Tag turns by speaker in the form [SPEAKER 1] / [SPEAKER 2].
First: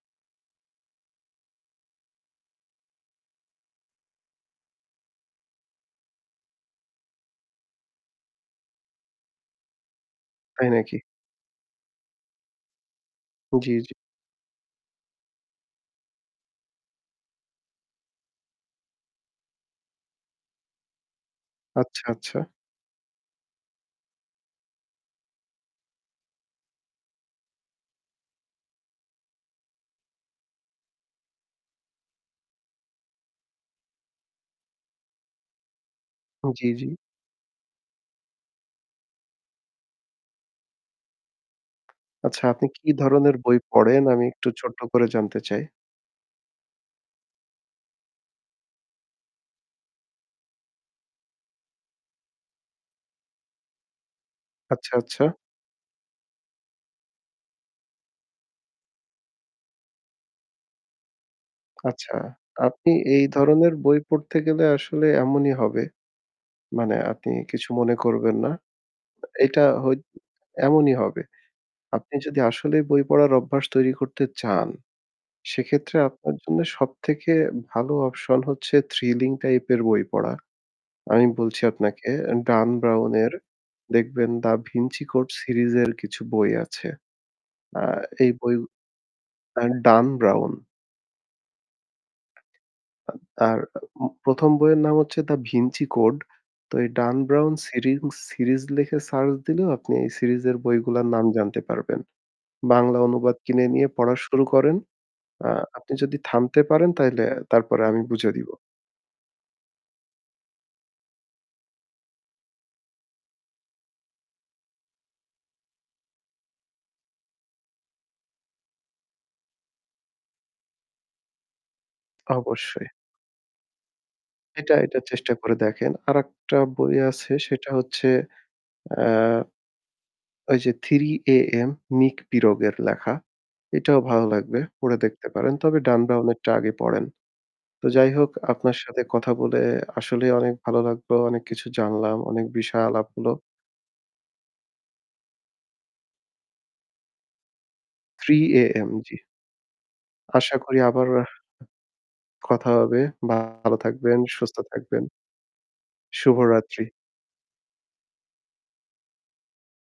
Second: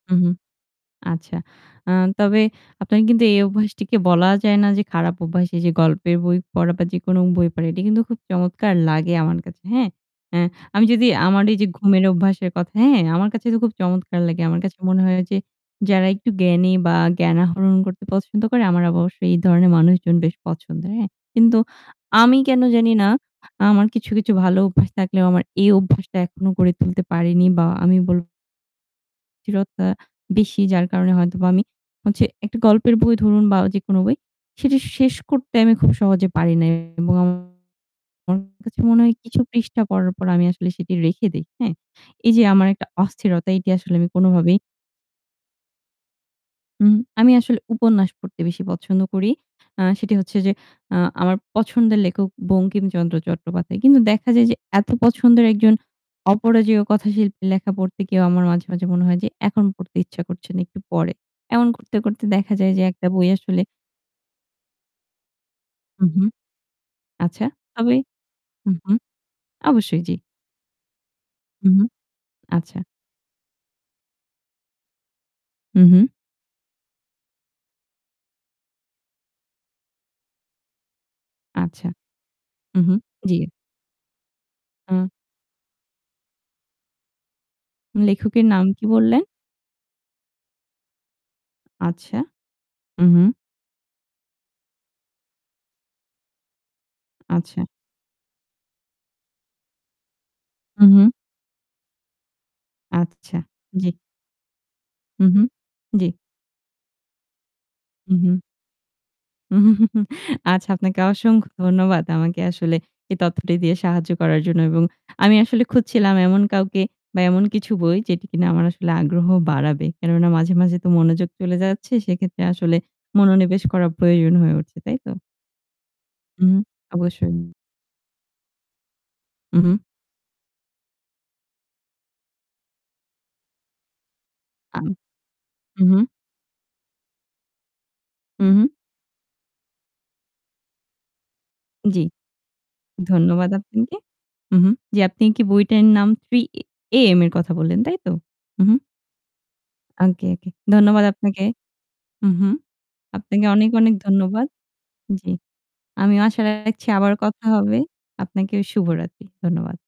[SPEAKER 1] উহু। আচ্ছা। আ তবে আপনার কিন্তু এই অভ্যাসটিকে বলা যায় না যে খারাপ অভ্যাস। এই যে গল্পের বই পড়া বা যেকোনো বই পড়া এটি কিন্তু খুব চমৎকার লাগে আমার কাছে, হ্যাঁ। অ্যা
[SPEAKER 2] তাই
[SPEAKER 1] আমি
[SPEAKER 2] নাকি?
[SPEAKER 1] যদি আমার এই যে ঘুমের অভ্যাসের কথা হ্যাঁ, আমার কাছে তো
[SPEAKER 2] জি,
[SPEAKER 1] খুব
[SPEAKER 2] জি।
[SPEAKER 1] চমৎকার লাগে। আমার কাছে মনে হয় যে, যারা একটু জ্ঞানী বা জ্ঞান আহরণ করতে পছন্দ করে আমার অবশ্য এই ধরনের মানুষজন বেশ পছন্দের, হ্যাঁ। কিন্তু
[SPEAKER 2] আচ্ছা, আচ্ছা।
[SPEAKER 1] আমি কেন জানিনা আমার কিছু, কিছু ভালো অভ্যাস থাকলেও আমার এই অভ্যাসটা এখনো গড়ে তুলতে পারিনি বা আমি বলব অস্থিরতা বেশি যার কারণে হয়তোবা আমি হচ্ছে একটা গল্পের বই ধরুন, বা যেকোনো বই সেটি শেষ করতে আমি খুব সহজে পারি
[SPEAKER 2] জি,
[SPEAKER 1] না
[SPEAKER 2] জি।
[SPEAKER 1] এবং আমার কাছে মনে হয় কিছু পৃষ্ঠা পড়ার পর আমি আসলে সেটি রেখে দেই, হ্যাঁ। এই
[SPEAKER 2] আচ্ছা,
[SPEAKER 1] যে
[SPEAKER 2] আপনি
[SPEAKER 1] আমার একটা
[SPEAKER 2] কী ধরনের
[SPEAKER 1] অস্থিরতা,
[SPEAKER 2] বই
[SPEAKER 1] এটি আসলে
[SPEAKER 2] পড়েন?
[SPEAKER 1] আমি
[SPEAKER 2] আমি একটু
[SPEAKER 1] কোনোভাবেই
[SPEAKER 2] ছোট্ট করে জানতে চাই?
[SPEAKER 1] উম, আমি আসলে উপন্যাস পড়তে বেশি পছন্দ করি। আ সেটি হচ্ছে যে আ আমার পছন্দের লেখক বঙ্কিমচন্দ্র চট্টোপাধ্যায়। কিন্তু দেখা যায় যে, এত
[SPEAKER 2] আচ্ছা, আচ্ছা।
[SPEAKER 1] পছন্দের একজন অপরাজেয় কথাশিল্পীর লেখা পড়তে গিয়েও আমার মাঝে, মাঝে মনে হয় যে এখন পড়তে ইচ্ছা করছে না, একটু পরে। এমন করতে,
[SPEAKER 2] আচ্ছা,
[SPEAKER 1] করতে দেখা যায় যে
[SPEAKER 2] আপনি
[SPEAKER 1] একটা
[SPEAKER 2] এই
[SPEAKER 1] বই আসলে
[SPEAKER 2] ধরনের বই পড়তে গেলে আসলে এমনই হবে।
[SPEAKER 1] উ হুম।
[SPEAKER 2] মানে আপনি
[SPEAKER 1] আচ্ছা,
[SPEAKER 2] কিছু মনে
[SPEAKER 1] তবে
[SPEAKER 2] করবেন না।
[SPEAKER 1] উহু,
[SPEAKER 2] এটা হই
[SPEAKER 1] অবশ্যই জি।
[SPEAKER 2] এমনই হবে।
[SPEAKER 1] উম
[SPEAKER 2] আপনি যদি
[SPEAKER 1] আচ্ছা।
[SPEAKER 2] আসলেই বই পড়ার অভ্যাস তৈরি করতে চান,
[SPEAKER 1] উ
[SPEAKER 2] সেক্ষেত্রে
[SPEAKER 1] হু।
[SPEAKER 2] আপনার জন্য সব থেকে ভালো option হচ্ছে thrilling type -এর বই পড়া। আমি বলছি
[SPEAKER 1] আচ্ছা।
[SPEAKER 2] আপনাকে Dan
[SPEAKER 1] উহু,
[SPEAKER 2] Brown-এর
[SPEAKER 1] জি।
[SPEAKER 2] দেখবেন 'The Da Vinci
[SPEAKER 1] uh
[SPEAKER 2] Code' series এর কিছু বই আছে। আ এই
[SPEAKER 1] লেখকের
[SPEAKER 2] বই
[SPEAKER 1] নাম কি বললেন?
[SPEAKER 2] আর Dan Brown.
[SPEAKER 1] আচ্ছা। উহু।
[SPEAKER 2] আর উম ১ম বইয়ের নাম হচ্ছে 'The Vinci Code' তো এই Dan Brown
[SPEAKER 1] আচ্ছা।
[SPEAKER 2] serie series লিখে search দিলেও আপনি এই series -এর বইগুলার
[SPEAKER 1] উহু।
[SPEAKER 2] নাম জানতে পারবেন। বাংলা অনুবাদ
[SPEAKER 1] আচ্ছা।
[SPEAKER 2] কিনে নিয়ে
[SPEAKER 1] জি।
[SPEAKER 2] পড়া শুরু করেন।
[SPEAKER 1] উহু,
[SPEAKER 2] আ আপনি
[SPEAKER 1] জি।
[SPEAKER 2] যদি থামতে পারেন, তাইলে তারপরে আমি বুঝিয়ে
[SPEAKER 1] উহু।
[SPEAKER 2] দিব।
[SPEAKER 1] আচ্ছা, আপনাকে অসংখ্য ধন্যবাদ আমাকে আসলে এই তথ্যটি দিয়ে সাহায্য করার জন্য এবং আমি আসলে খুঁজছিলাম এমন কাউকে বা এমন কিছু বই যেটি কিনা আমার আসলে আগ্রহ বাড়াবে। কেননা মাঝে, মাঝে তো মনোযোগ চলে যাচ্ছে। সেক্ষেত্রে আসলে
[SPEAKER 2] অবশ্যই।
[SPEAKER 1] মনোনিবেশ করা প্রয়োজন হয়ে
[SPEAKER 2] এটা,
[SPEAKER 1] উঠছে, তাই
[SPEAKER 2] এটা
[SPEAKER 1] তো?
[SPEAKER 2] চেষ্টা করে দেখেন।
[SPEAKER 1] উহু।
[SPEAKER 2] আরেকটা বই আছে,
[SPEAKER 1] অবশ্যই।
[SPEAKER 2] সেটা হচ্ছে আ
[SPEAKER 1] উহু।
[SPEAKER 2] ওই যে '3 AM' Nick Pirog -এর লেখা। এটাও ভালো লাগবে।
[SPEAKER 1] আম
[SPEAKER 2] পড়ে দেখতে পারেন। তবে
[SPEAKER 1] উহু।
[SPEAKER 2] Dan Brown -এরটা আগে পড়েন। তো যাই হোক,
[SPEAKER 1] উহু।
[SPEAKER 2] আপনার সাথে কথা বলে আসলেই অনেক ভালো লাগলো। অনেক কিছু
[SPEAKER 1] জি,
[SPEAKER 2] জানলাম। অনেক বিষয় আলাপ হলো।
[SPEAKER 1] ধন্যবাদ আপনাকে। উহু। জি, আপনি কি বইটার নাম 'Three ই AM' এর কথা বললেন, তাই তো?
[SPEAKER 2] '3
[SPEAKER 1] উহু।
[SPEAKER 2] AM' জি।
[SPEAKER 1] আংকে ওকে।
[SPEAKER 2] আশা করি
[SPEAKER 1] ধন্যবাদ
[SPEAKER 2] আবারও
[SPEAKER 1] আপনাকে। উহু।
[SPEAKER 2] কথা হবে।
[SPEAKER 1] আপনাকে অনেক,
[SPEAKER 2] ভালো
[SPEAKER 1] অনেক
[SPEAKER 2] থাকবেন,
[SPEAKER 1] ধন্যবাদ।
[SPEAKER 2] সুস্থ থাকবেন।
[SPEAKER 1] জি, আমিও আশা
[SPEAKER 2] শুভরাত্রি।
[SPEAKER 1] রাখছি আবার কথা হবে। আপনাকেও শুভরাত্রি। ধন্যবাদ।